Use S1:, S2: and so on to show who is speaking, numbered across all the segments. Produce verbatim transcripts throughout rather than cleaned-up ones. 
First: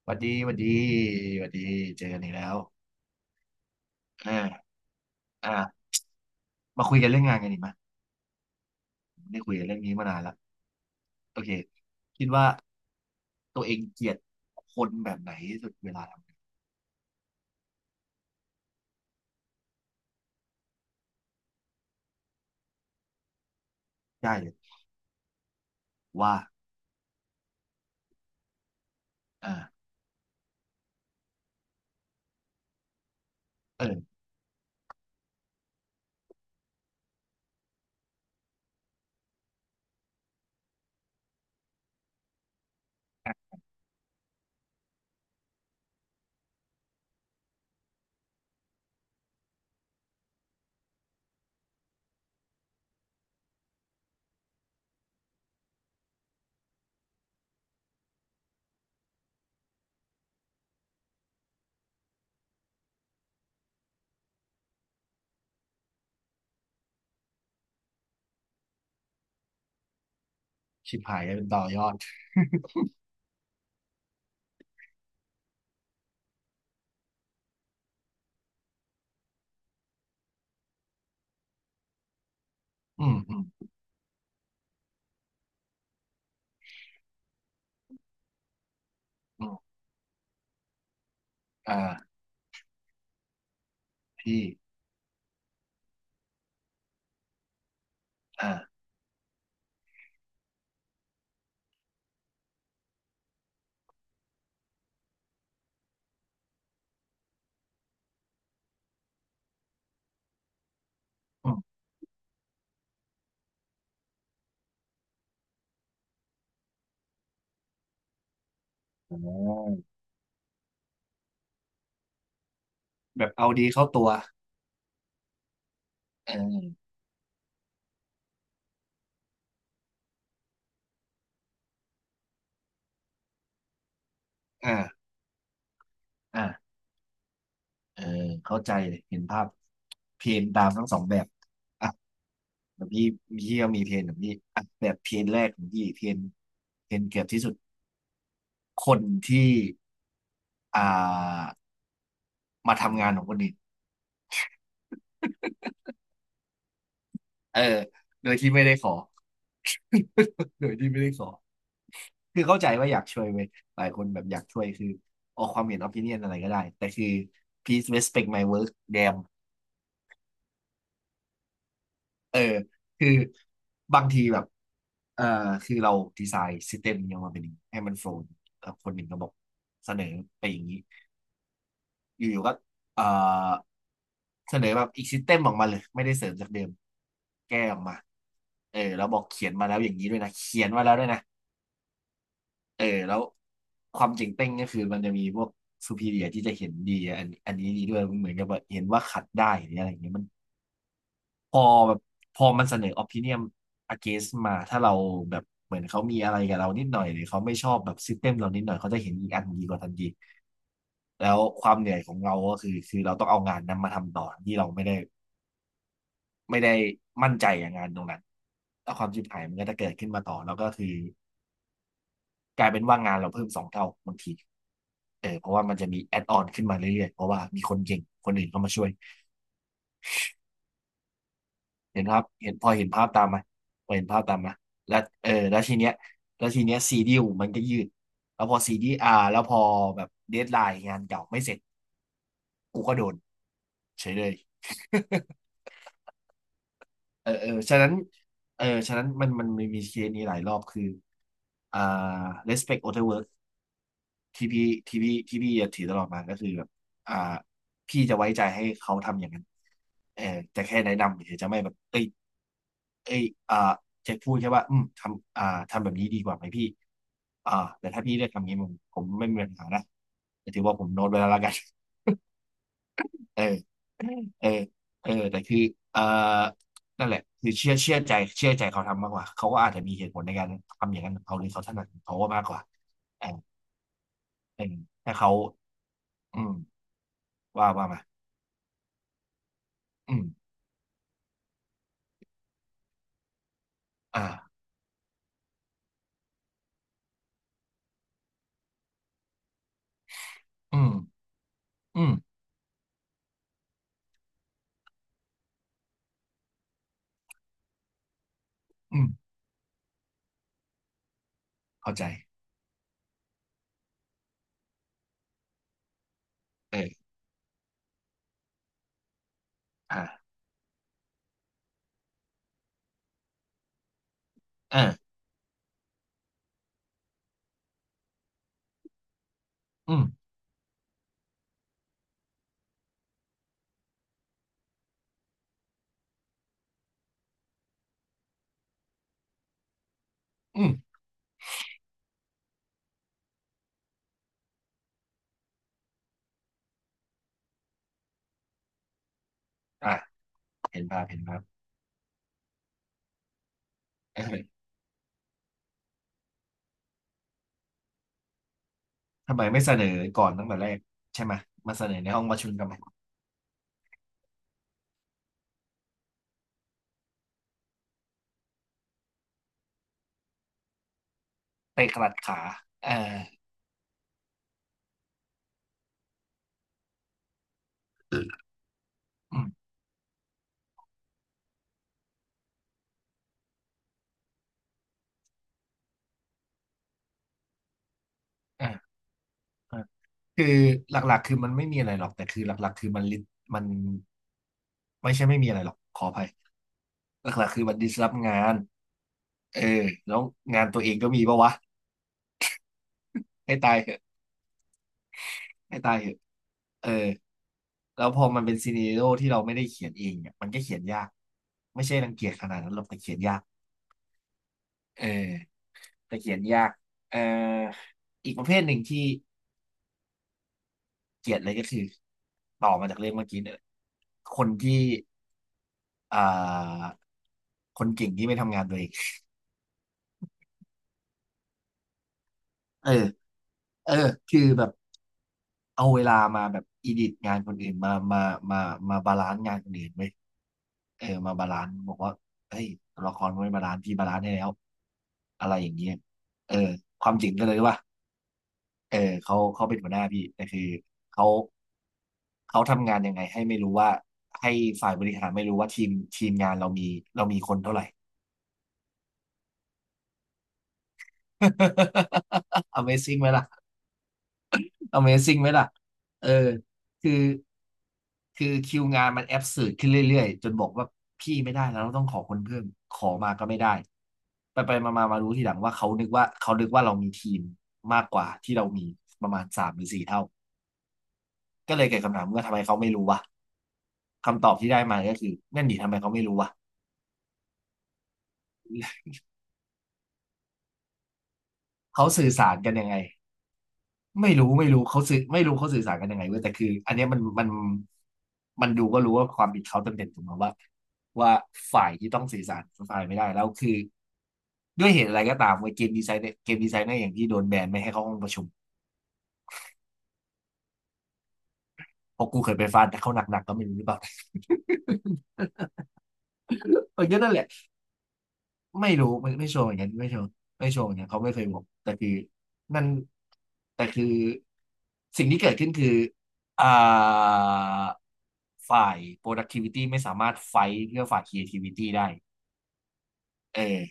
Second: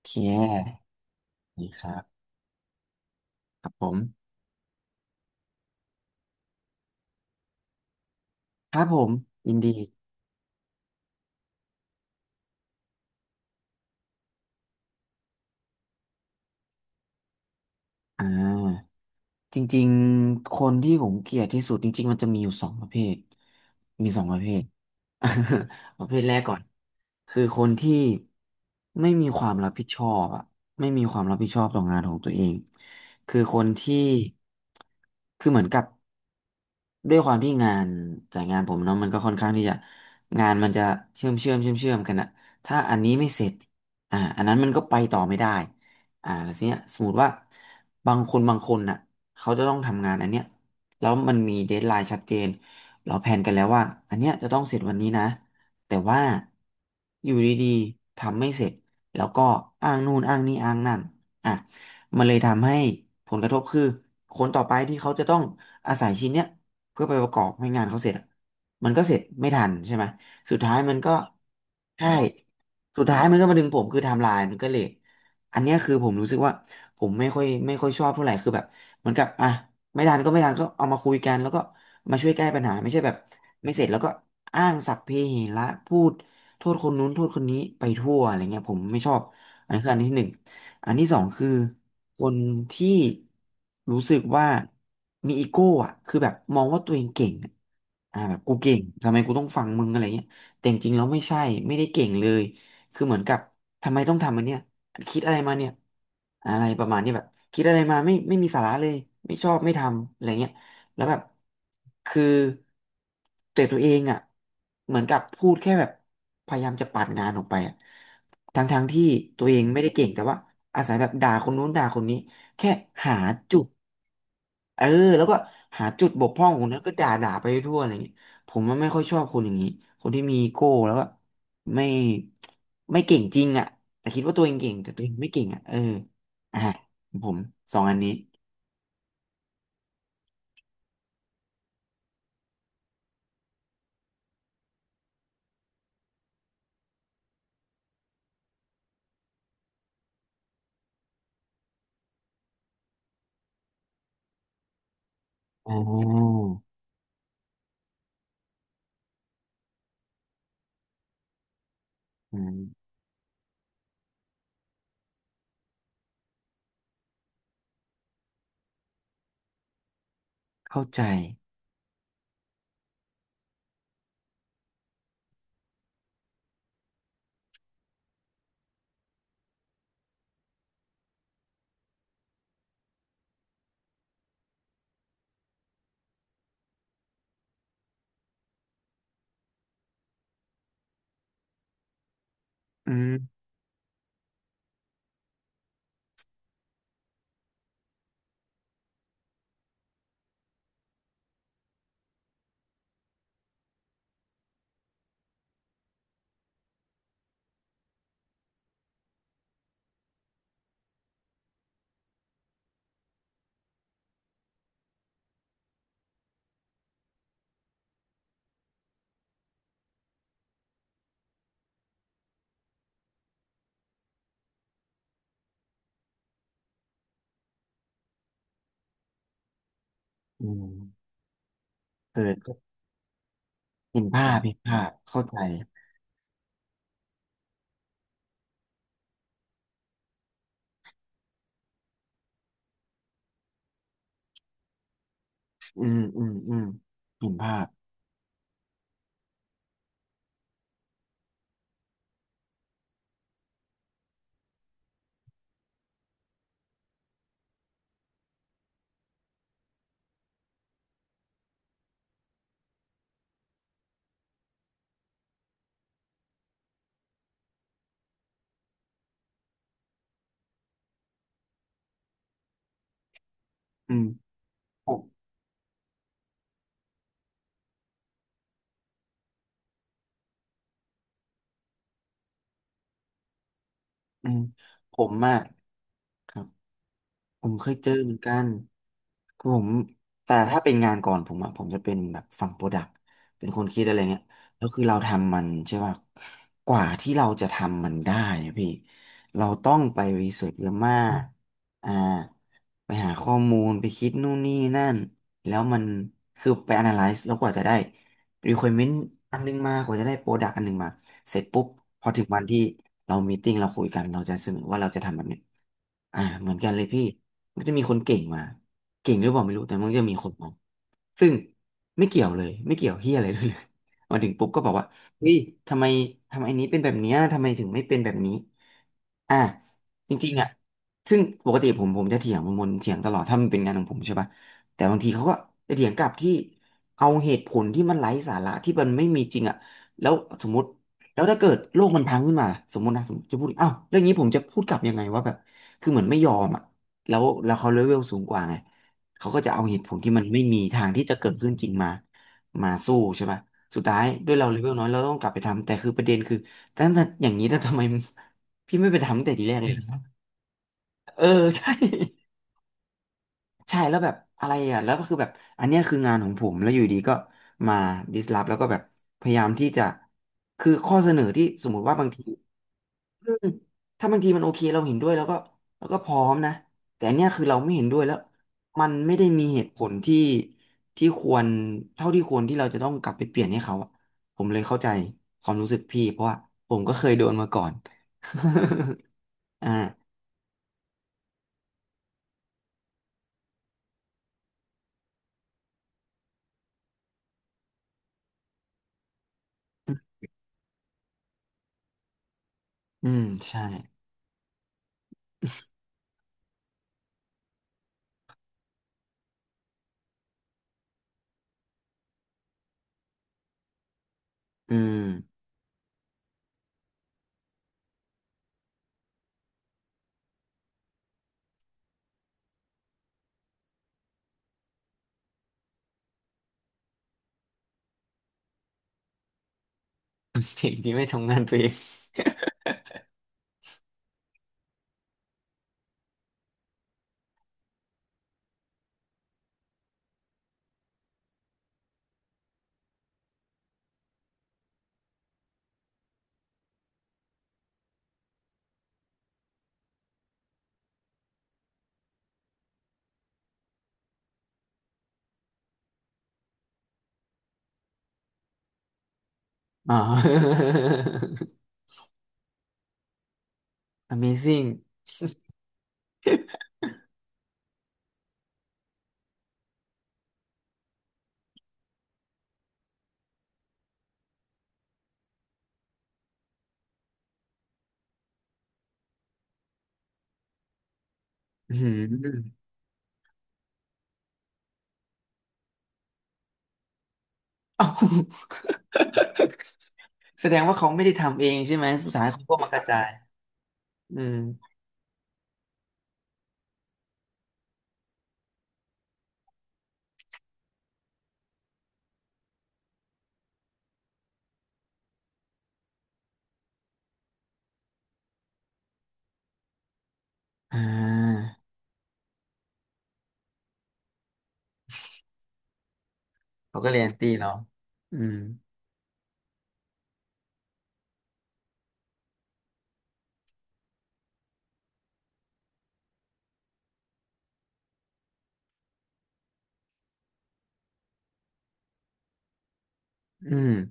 S1: โอเ
S2: หวัดดีหวัดดี
S1: ค
S2: หวัด
S1: ดี
S2: ดี
S1: ครั
S2: เจ
S1: บ
S2: อกันอีกแล้ว
S1: ครับผม
S2: อ่าอ่ามาคุยกันเรื่องงานกันดีไหม
S1: ครับผม
S2: ไม่ได้คุ
S1: ยิ
S2: ย
S1: น
S2: กัน
S1: ดี
S2: เรื่องนี้มานานละโอเคคิดว่าตัวเองเกลียดคนแบบไหนที่สุดเวลาทำงาน
S1: อ่าจริงๆคนที่ผมเกลียดที่สุดจริงๆมันจะมีอยู่สองประเภทมีสอง
S2: ได้
S1: ประเภ
S2: เลย
S1: ท ประเภทแร
S2: ว่า
S1: กก่อนคือคนที่ไม่มีควา
S2: อ่า
S1: มรับผิดชอบอะไม่มีความรับผิดชอบต่องานของตัวเองคือคน
S2: เออ
S1: ที่คือเหมือนกับ ด้วยความที่งานจากงานผมเนาะมันก็ค่อนข้างที่จะงานมันจะเชื่อมเชื่อมเชื่อมเชื่อมกันอะถ้าอันนี้ไม่เส
S2: อ่ะ
S1: ร็จอ่าอันนั้นมันก็ไปต่อไม่ได้อ่าแล้วทีเนี้ยสมมติว่าบางคนบางคนน่ะเขาจะต้องทำงานอันเนี้ยแล้วมันมีเดดไลน์ชัดเจนเราแผนกันแล้วว่าอันเนี้ยจะต้องเสร็จวันนี้นะแต่ว่าอยู่ดีๆทำไม่เสร็จแล้วก็อ้างนู่นอ้างนี่อ้างนั่นอ่ะมันเลยทำให้ผลกระทบคือคนต่อไปที่เขาจะต้องอาศัยชิ้นเนี้ย เพื่อไปประกอบให้งานเขาเสร็จอะมันก็เสร็จไม่ทันใช่ไหมสุดท้ายมั
S2: ชิ
S1: น
S2: บ
S1: ก็
S2: หายเป็นต่อยอด
S1: ใช่สุดท้ายมันก็มาดึงผมคือไทม์ไลน์มันก็เลทอันเนี้ยคือผมรู้สึกว่าผมไม่ค่อยไม่ค่อยชอบเท่าไหร่คือแบบเหมือนกับอ่ะไม่ทันก็ไม่ทันก็เอามาคุยกันแล้วก็มาช่วยแก้ปัญหาไม่ใช่
S2: อื
S1: แบบ
S2: มอืม
S1: ไม่เสร็จแล้วก็อ้างสรรพเพเหระพูดโทษคนนู้นโทษคนนี้ไปทั่วอะไรเงี้ยผมไม่ชอบ
S2: อืม
S1: อันนี้คืออันที่หนึ่ง อันที่สองคือ
S2: อ่า
S1: คนที่รู้สึก
S2: พี่
S1: ว่ามีอีโก้อ่ะคือแบบมองว่าตัวเองเก่งอะอ่าแบบ
S2: อ่า
S1: กูเก่งทำไมกูต้องฟังมึงอะไรเงี้ยแต่จริงๆแล้วไม่ใช่ไม่ได้เก่งเลยคือเหมือนกับทำไมต้องทำอันเนี้ยคิดอะไรมาเนี่ยอะไรประมาณเนี้ยแบบคิดอะไรมาไม่ไม่มีสาระเลยไม่ชอบไม่ทำอะไรเงี้ยแล้วแบบ
S2: อืม
S1: คือแต่ตัวเองอ่ะเหมือนกับพูดแค่แบบพยายามจะปัดงานออกไปอะ ทั้งทางที่
S2: อ่
S1: ตัวเองไม่
S2: า
S1: ได้เก่งแต่ว่าอาศัยแบบด่าคนนู้นด่าคนนี้แค่หา
S2: แบบเอา
S1: จุ
S2: ดี
S1: ด
S2: เข้าตัว
S1: เออแล้วก็หาจุดบก
S2: เอ
S1: พร่องของนั้น
S2: อ
S1: ก็ด่าด่าไปทั่วอะไรอย่างนี้ผมมันไม่ค่อยชอบคนอย่างนี้คนที่มีอีโก้แล้วก็ไม่ไม่เก่งจริงอ่ะแต่คิดว่าตัวเองเก่งแต่ตัว
S2: อ่า
S1: เองไม่เก่งอ่ะเออ
S2: อ่า
S1: อ่ะผมสองอัน
S2: เออ
S1: นี้
S2: เข้าใจเลยเห็นภาพเพนตามทั้งสองแบบ แล้วพี่พี่ก็มีเทรนของพี่อ่ะแบบเทรนแรกของพี่เทรนเทรนเกือบที่สุดคนที่อ่ามาทำงานของคนอื่น
S1: ออ
S2: เออโดยที่ไม่ได้ขอ โดยที่ไม่ได้ขอ
S1: อื
S2: คือ
S1: ม
S2: เข้าใจว่าอยากช่วยเว้ยหลายคนแบบอยากช่วยคือออกความเห็นอ p ิเนียนอะไรก็ได้ แต่คือ please respect my work damn
S1: เข้าใจ
S2: เออคือบางทีแบบเออคือเราดีไซน์ s ิ s เ e m มยังมาเป็นอย่างนี้ให้มันโฟล์แล้วคนหนึ่งก็บอกเสนอไปอย่างนี้ อยู่ๆก็เอ่อเสนอแบบอีกซิสเต็มออกมาเลยไม่ได้เสริมจากเดิมแก้ออกมาเออแล้วบอกเขียนมาแล้วอย่างนี้ด้วยนะเขียนมาแล้วด้วยนะเออ
S1: อื
S2: แล้ว
S1: ม
S2: ความเจ๋งเต้งก็คือมันจะมีพวก superior ที่จะเห็นดีอันอันนี้ดีด้วยเหมือนกับแบบเห็นว่าขัดได้หรืออะไรอย่างเงี้ยมัน พอแบบพอมันเสนอ opinion against มาถ้าเราแบบเหมือนเขามีอะไรกับเรานิดหน่อยหรือเขาไม่ชอบแบบ system เรานิดหน่อยเขาจะเห็นอีกอันดีกว่าทันทีแล้วความเหนื่อยของเราก็คือคือเราต้องเอางานนั้นมาทำต่อที่เราไม่ได้ไม่ได้มั่นใจอย่างงานตรงนั้นแล้วความชิบหายมันก็จะเกิดขึ้นมาต่อแล้วก็คือกลายเป็นว่างานเราเพิ่มสองเท่าบางทีเออเพราะว่ามันจะมี add on ขึ้นมาเรื่อยๆเพราะว่ามีคนเก่งคนอื่นเข้ามาช่วย
S1: อืม
S2: เห็น
S1: เอ
S2: ภาพเห็นพ
S1: อ
S2: อเห็นภาพตามไหมพอ
S1: เห็
S2: เห็
S1: น
S2: นภาพ
S1: ภา
S2: ตา
S1: พ
S2: มไหม
S1: เห็นภาพ
S2: แล้ว
S1: เข้า
S2: เออ
S1: ใจ
S2: แล้วทีเนี้ยแล้วทีเนี้ยซีดิวมันก็ยืดแล้วพอซีดีอาแล้วพอแบบเดดไลน์งานเก่าไม่เสร็จกูก็โดนเฉยเลย
S1: อืมอืมอืมเห็
S2: เออ
S1: น
S2: เออ
S1: ภาพ
S2: ฉะนั้นเออฉะนั้นมันมันมีเคสนี้หลายรอบคืออ่า respect other work ที่พี่ที่พี่ที่พี่จะถือตลอดมาก็คือแบบอ่าพี่จะไว้ใจให้เขาทำอย่างนั้นเออจะแค่แนะนำเฉยจะไม่แบบเอ้ยเอ้ยอ่าจะพูดแค่ว่าอืมทำอ่าทำแบบนี้ดีกว่าไหมพี่อ่าแต่ถ้าพี่เลือกทำนี้ผมผมไม่มีปัญหานะแต่ถือว่าผมโน้ตไว้แล้วละกัน เออ
S1: อืม
S2: เออเออแต่คือเออนั่นแหละคือเชื่อเชื่อใจเชื่อใจเขาทำมากกว่าเขาก็อาจจะมีเหตุผลในการทำอย่างนั้นของเขาหรือเขาถนัดของเขาก็มากกว่าเออ
S1: อืม
S2: เออ
S1: ผม
S2: ถ้าเขา
S1: อะครั
S2: อื
S1: บ
S2: ม
S1: ผมเค
S2: ว่า
S1: ย
S2: ว่า
S1: เจอ
S2: มา
S1: เหมือนกันคือผม
S2: อืม
S1: แต่ถ้าเป็นงานก่อนผมอะผมจะเป็นแบบฝั่งโปรดักต์เป็นคนคิดอะไรเนี้ย
S2: อ่า
S1: แล้วคือเราทำมันใช่ป่ะกว่าที่เราจะทำมันได้อะพี่เราต้องไปรีเสิร์ชเยอะ
S2: อืม
S1: มากอ่า
S2: อืม
S1: ไปหาข้อมูลไปคิดนู่นนี่นั่นแล้วมันคือไป analyze แล้วกว่าจะได้ requirement
S2: อืม
S1: อันนึงมากว่าจะได้โปรดักตอันนึงมาเสร็จปุ๊บ
S2: เข้า
S1: พ
S2: ใจ
S1: อถึงวันที่เรามีตติ้งเราคุยกันเราจะเสนอว่าเราจะทำแบบเนี้ยอ่าเหมือนกันเลยพี่
S2: เออ
S1: มันก็จะมีคนเก่งมาเก่งหรือเปล่าไม่รู้แต่มันก็จะมีค
S2: อ่า
S1: นมองซึ่งไม่เกี่ยวเลยไม่เกี่ยวเฮียอะไรด้วยเลย มาถึงปุ๊บก็บอก
S2: เอ
S1: ว่า
S2: อ
S1: เฮ้ยทำไมทำไมอันนี้เป็นแบบเนี้ยทำไมถึงไม่เป็นแบบนี้ อ่า
S2: อืม
S1: จริงๆอ่ะซึ่งปกติผมผมจะเถียงมนตเถียงตลอดถ้ามันเป็นงานของผมใช่ป่ะแต่บางทีเขาก็จะเถียงกลับที่เอาเหตุผลที่มันไร้สาระที่มันไม่มีจริงอ่ะแล้วสมม
S2: อื
S1: ติ
S2: ม
S1: แล้วถ้าเกิดโลกมันพังขึ้นมาสมมตินะสมมติจะพูดอ้าวเรื่องนี้ผมจะพูดกลับยังไงว่าแบบคือเหมือนไม่ยอมอ่ะแล้วแล้วเขาเลเวลสูงกว่าไงเขาก็จะเอาเหตุผ
S2: อ่า
S1: ลที่มันไม่มี
S2: เห็
S1: ทา
S2: น
S1: ง
S2: ภา
S1: ที่
S2: พ
S1: จะ
S2: เห็น
S1: เกิด
S2: ภาพ
S1: ขึ้นจริงมามาสู้ใช่ป่ะสุดท้าย
S2: เอ
S1: ด้วยเราเล
S2: อ
S1: เวลน้อยเราต้องกลับไปทำแต่คือประเด็นคือแต่ถ้าอย่างนี้แล้วทำไม พี่ไม่ไปทำตั้งแต่
S2: ทำไม
S1: ทีแรก
S2: ไม่
S1: เล
S2: เส
S1: ย
S2: นอก่อนตั้งแต่แรก
S1: เอ
S2: ใช่
S1: อ
S2: ไหม
S1: ใช่
S2: มา เสนอในห้องประชุมกันไหม
S1: ใช่แล้วแบบอะไรอ่ะแล้วก็คือแบบอันเนี้ยคืองานของผมแล้วอยู่ดีก็มาดิสล p แล้วก็แบบพยายามที่จะคือข้อเสนอที่สมมุติ
S2: เตะ
S1: ว่า
S2: ก
S1: บา
S2: ลั
S1: ง
S2: ด
S1: ที
S2: ขาเออ
S1: อืมถ้าบางทีมันโอเคเราเห็นด้วยแล้วก็แล้วก็พร้อมนะแต่อันเนี้ยคือเราไม่เห็นด้วยแล้วมันไม่ได้
S2: อื
S1: มี
S2: ม
S1: เหตุผลที่ที่ควรเท่าที่ควรที่เราจะต้องกลับไปเปลี่ยนให้เขาอะผมเลยเข้าใจความรู้สึกพี่เพราะว่าผมก็เคยโดนมาก่อน
S2: เออ
S1: อ่า
S2: เออ คือหลักๆคือมันไม่มีอะไรหรอกแต่คือหลักๆคือมันลิมันไม่ใช่ไม่มีอะไรหรอกขออภัยหลักๆคือมันดิสรับงานเออแล้วงานตัวเองก็มีปะวะ
S1: อืม
S2: ให้
S1: ใช่
S2: ตายเถอะให้ตายเถอะเออแล้วพอมันเป็นซีเนโร o ที่เราไม่ได้เขียนเองเนี่ยมันก็เขียนยากไม่ใช่รังเกียจขนาดนั้นหรอกแต่เขียนยาก
S1: อืม
S2: เออแต่เขียนยากเอ่ออีกประเภทหนึ่งที่เกลียดเลยก็คือต่อมาจากเรื่องเมื่อกี้เนี่ยคนที่อ่าคนเก่งที่ไม่ทำงานตัวเอง
S1: สิ่ที่ไม่ทำงานตัวเอง
S2: เออ เออคือแบบเอาเวลามาแบบอีดิทงานคนอื่นมามามามาบาลานซ์งานคนอื่นไว้ยเออมาบาลานซ์บอกว่าเฮ้ยตัวละครมันไม่บาลานซ์พี่บาลานซ์ให้แล้วอะไรอย่างเงี้ยเออความจริงก็เลยว่าเออเขาเขาเป็นหัวหน้าพี่แต่คือเขาเขาทำงานยังไงให้ไม่รู้ว่าให้ฝ่ายบริหารไม่รู้ว่าทีมทีมงานเรามีเรามีคนเท่าไหร่
S1: อ๋อ
S2: Amazing ไหมล่ะ
S1: Amazing
S2: Amazing ไหมล่ะเออคือคือคิวงานมันแอบสืดขึ้นเรื่อยๆ จนบอกว่าพี่ไม่ได้แล้วเราต้องขอคนเพิ่ม ขอมาก็ไม่ได้ ไปไปมามามารู้ทีหลังว่าเขานึกว่าเขานึกว่าเรามีทีมมากกว่าที่เรามีประมาณสามหรือสี่เท่า
S1: อื
S2: ก็เลยเกิดคำถามว่า
S1: ม
S2: ทำ ไมเขาไม่รู้วะคำตอบที่ได้มาก็คือนั่นดิทำไมเขาไม่รู้วะ
S1: เอ้าแสดงว่าเขาไม่ได้ทำเองใช่ไหม
S2: เขา
S1: สุดท้า
S2: สื่
S1: ย
S2: อ
S1: เขา
S2: สา
S1: ก็
S2: ร
S1: มา
S2: กัน
S1: กระ
S2: ยังไง
S1: จายอื
S2: ไม่
S1: ม
S2: รู้ไม่รู้เขาสื่อไม่รู้เขาสื่อสารกันยังไงเว้ยแต่คืออันเนี้ยมันมันมันดูก็รู้ว่าความผิดเขาเต็มๆถูกไหมว่าว่าฝ่ายที่ต้องสื่อสารฝ่ายไม่ได้แล้วคือด้วยเหตุอะไรก็ตามเว้ยเกมดีไซน์เกมดีไซน์เนี่ยอย่างที่โดนแบนไม่ให้เข้าห้องประชุม
S1: อ่า
S2: เพราะกูเคยไปฟาดเขาหนักๆก็ไม่รู้หรือเปล่า
S1: เขาก็
S2: เอ
S1: เรี
S2: อ
S1: ยน
S2: ก็
S1: ตี
S2: นั่นแหละ
S1: เราอืม
S2: ไม่รู้ไม่ไม่โชว์เหมือนกันไม่โชว์ไม่โชว์เหมือนกันเขาไม่เคยบอกแต่คือนั่นแต่คือสิ่งที่เกิดขึ้นคืออ่าฝ่าย productivity ไม่สามารถไฟท์เพื่อฝ่าย creativity ได้
S1: อื
S2: เอ
S1: ม
S2: อ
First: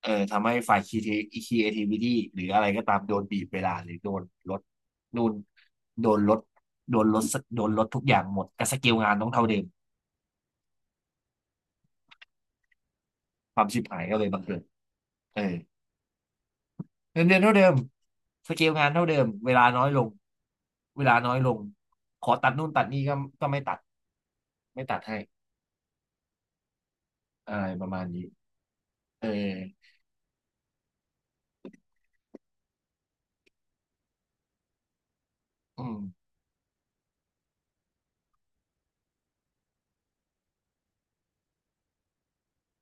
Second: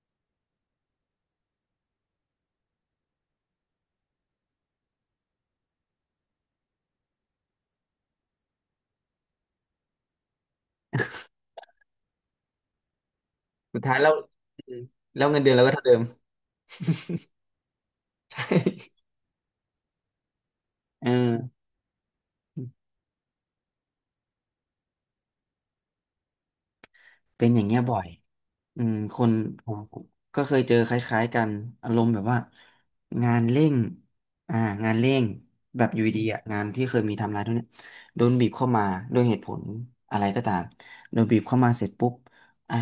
S2: เออทำให้ฝ่าย creati- creativity หรืออะไรก็ตามโดนบีบเวลาหรือโดนลดนู่นโดนลดโดนลดโดนลดทุกอย่างหมดแต่สกิลงานต้องเท่าเดิมความ
S1: สุ
S2: ชิ
S1: ด
S2: บ
S1: ท้าย
S2: หาย
S1: แล้ว
S2: ก็เลยบังเกิ
S1: อื
S2: ด
S1: มแล้วเงิ
S2: เอ
S1: นเดือ
S2: อ
S1: นเราก็เท่าเดิม
S2: เงินเดือนเท่าเดิมสเกลงาน เท่าเดิม เวลาน้อยลงเว
S1: อื
S2: ลาน้อยล
S1: ม
S2: งขอตัดนู่นตัดนี่ก็ก็ไม่ตัดไม่ตัดให้
S1: เป็น
S2: อะ
S1: อย่า
S2: ไร
S1: งเงี้ย
S2: ประ
S1: บ่อ
S2: มา
S1: ย
S2: ณนี้
S1: อืมค
S2: เออ
S1: นผมก็เคยเจอคล้ายๆกันอารมณ์แบบว่างานเร่งอ่างานเร่งแบ
S2: อื
S1: บอ
S2: ม
S1: ยู่ดีๆอ่ะงานที่เคยมีไทำลายทุกเนี้ยโดนบีบเข้ามาด้วยเหตุผลอะไรก็ตามโดนบีบเข้ามาเสร็จปุ๊บอ่ะ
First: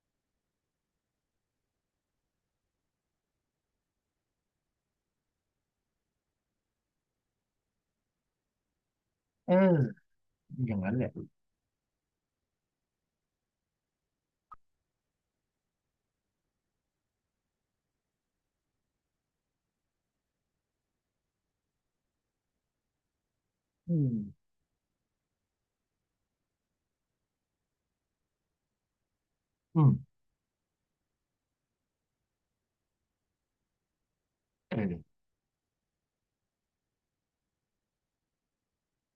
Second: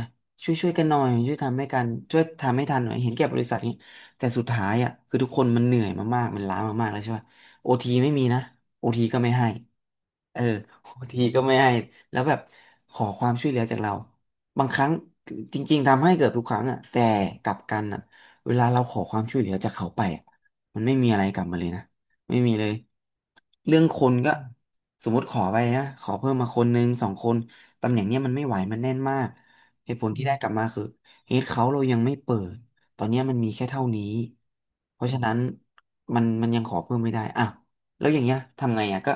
S1: ช่วยช่วยกันหน่อยช่วยทำให้กันช่วยทำให้ทันหน่อยเห็นแก่บริษัทนี้แต่สุดท้ายอ่ะคือทุกคนมันเหนื่อยมากๆมันล้ามากๆแล้วใช่ป่ะโอทีไม่มีนะโอทีก็ไม่ให้
S2: เออ
S1: เออ
S2: อย่างนั้น
S1: โอ
S2: แหละ
S1: ทีก็ไม่ให้แล้วแบบขอความช่วยเหลือจากเรา บางครั้งจริงๆทำให้เกือบทุกครั้งอ่ะแต่กลับกันอ่ะเวลาเราขอความช่วยเหลือจากเขาไปอะมันไม่มีอะไรกลับมาเลยนะไม่มีเลยเรื่อง
S2: อื
S1: คน
S2: ม
S1: ก็สมมติขอไปนะขอเพิ่มมาคนหนึ่งสองคนตำแหน่งเนี้ยมันไม่ไหวมันแน่นมาก
S2: อื
S1: เหตุผล
S2: ม
S1: ที่ได้กลับมาคือเฮดเขาเรายังไม่เปิดตอนเนี้ยมันมีแค่เท่านี้
S2: เอ
S1: เพราะฉะ
S2: อ
S1: นั้นมันมันยังขอเพิ่มไม่ได้อ่ะแล้วอย่างเงี้ยทำไงอ่ะก็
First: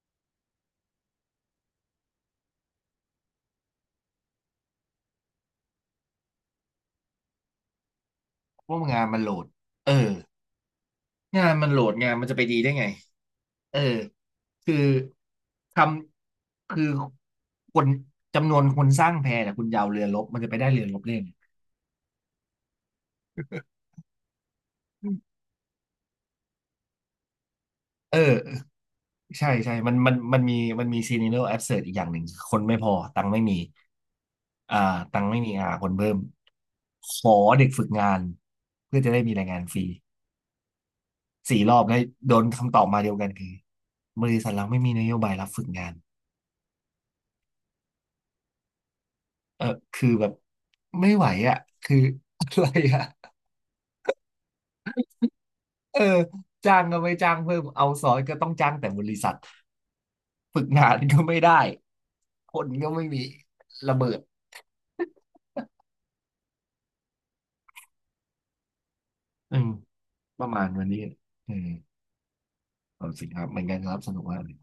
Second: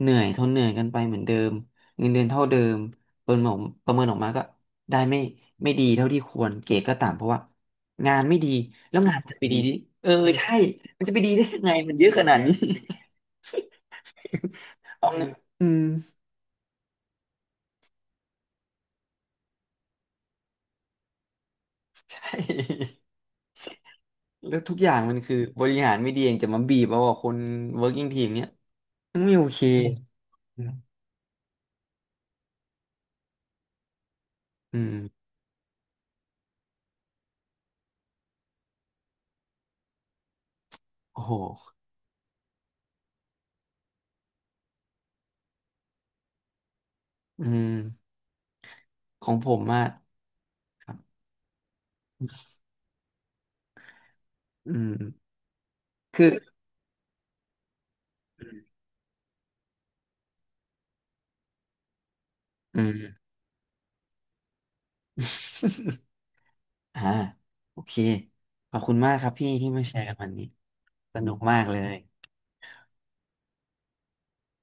S1: เหนื่อยทนเหนื่อยกันไปเหมือนเดิมเงินเดือนเท่าเดิมปเมิออกประเมินออกมาก็ ได้ไม่ไม่ดีเท่าที่ควรเกรดก็ต่ำเพราะว่างานไม่ดี
S2: เพวก
S1: แล้ว
S2: งาน
S1: งา
S2: มั
S1: น
S2: นโหล
S1: จะไป
S2: ด
S1: ดีดิ
S2: เอ
S1: เออ
S2: อ
S1: ใช่มันจะไปดีได้
S2: งาน
S1: ยัง
S2: มั
S1: ไง
S2: นโหล
S1: มั
S2: ด
S1: นเย
S2: งา
S1: อะ
S2: น
S1: ข
S2: มัน
S1: นา
S2: จะ
S1: ด
S2: ไป
S1: นี้
S2: ดีได้ไงเออคือ
S1: เอาเงินอื
S2: ท
S1: ม
S2: ำคือคนจำนวนคนสร้างแพแต่คุณยาวเรือรบมันจะไปได้เรือรบเล่น
S1: ใช่ แล้วทุกอย่างมันคือบริหารไม่ดีเองจะมาบีบเอาอะคน working
S2: เอ
S1: team เนี้ย
S2: อ
S1: มันไม่โอ
S2: ใช่
S1: เค
S2: ใช่ มันมันมันมีมันมีซีนิโนแอดเสิร์อีกอย่างหนึ่ง คนไม่พอตังค์ไม่มี
S1: อื
S2: อ่าตัง
S1: ม
S2: ค์ไม่มีอ่าคนเพิ่มขอเด็กฝึกงานเพื่อจะได้มีแรงงานฟรี
S1: โอ้โห
S2: สี่รอบแล้วโดนคำตอบมาเดียวกันคือบริษัทเราไม่มีนโยบายรับฝึกงาน
S1: อืมของผม
S2: เออ
S1: มาก
S2: คือแบบ
S1: ครับ
S2: ไม่ไหวอ่ะคือ อะไรอ่ะ
S1: อืม
S2: เออ
S1: คือ
S2: จ้างก็ไม่จ้างเพิ่มเอาซอยก็ต้องจ้างแต่บริษัทฝึกงานก็ไม่ได้คน
S1: อื
S2: ก็
S1: ม
S2: ไม่มีระเบิด
S1: อ่าโอเคขอบคุณมากครับพี่
S2: อืม
S1: ที่มาแชร์กันวัน
S2: ป
S1: นี้
S2: ระมาณวันนี้
S1: สนุก
S2: อื
S1: มาก
S2: ม
S1: เลย
S2: เอาจิงครับเหมือนกันครับสนุกมากเลย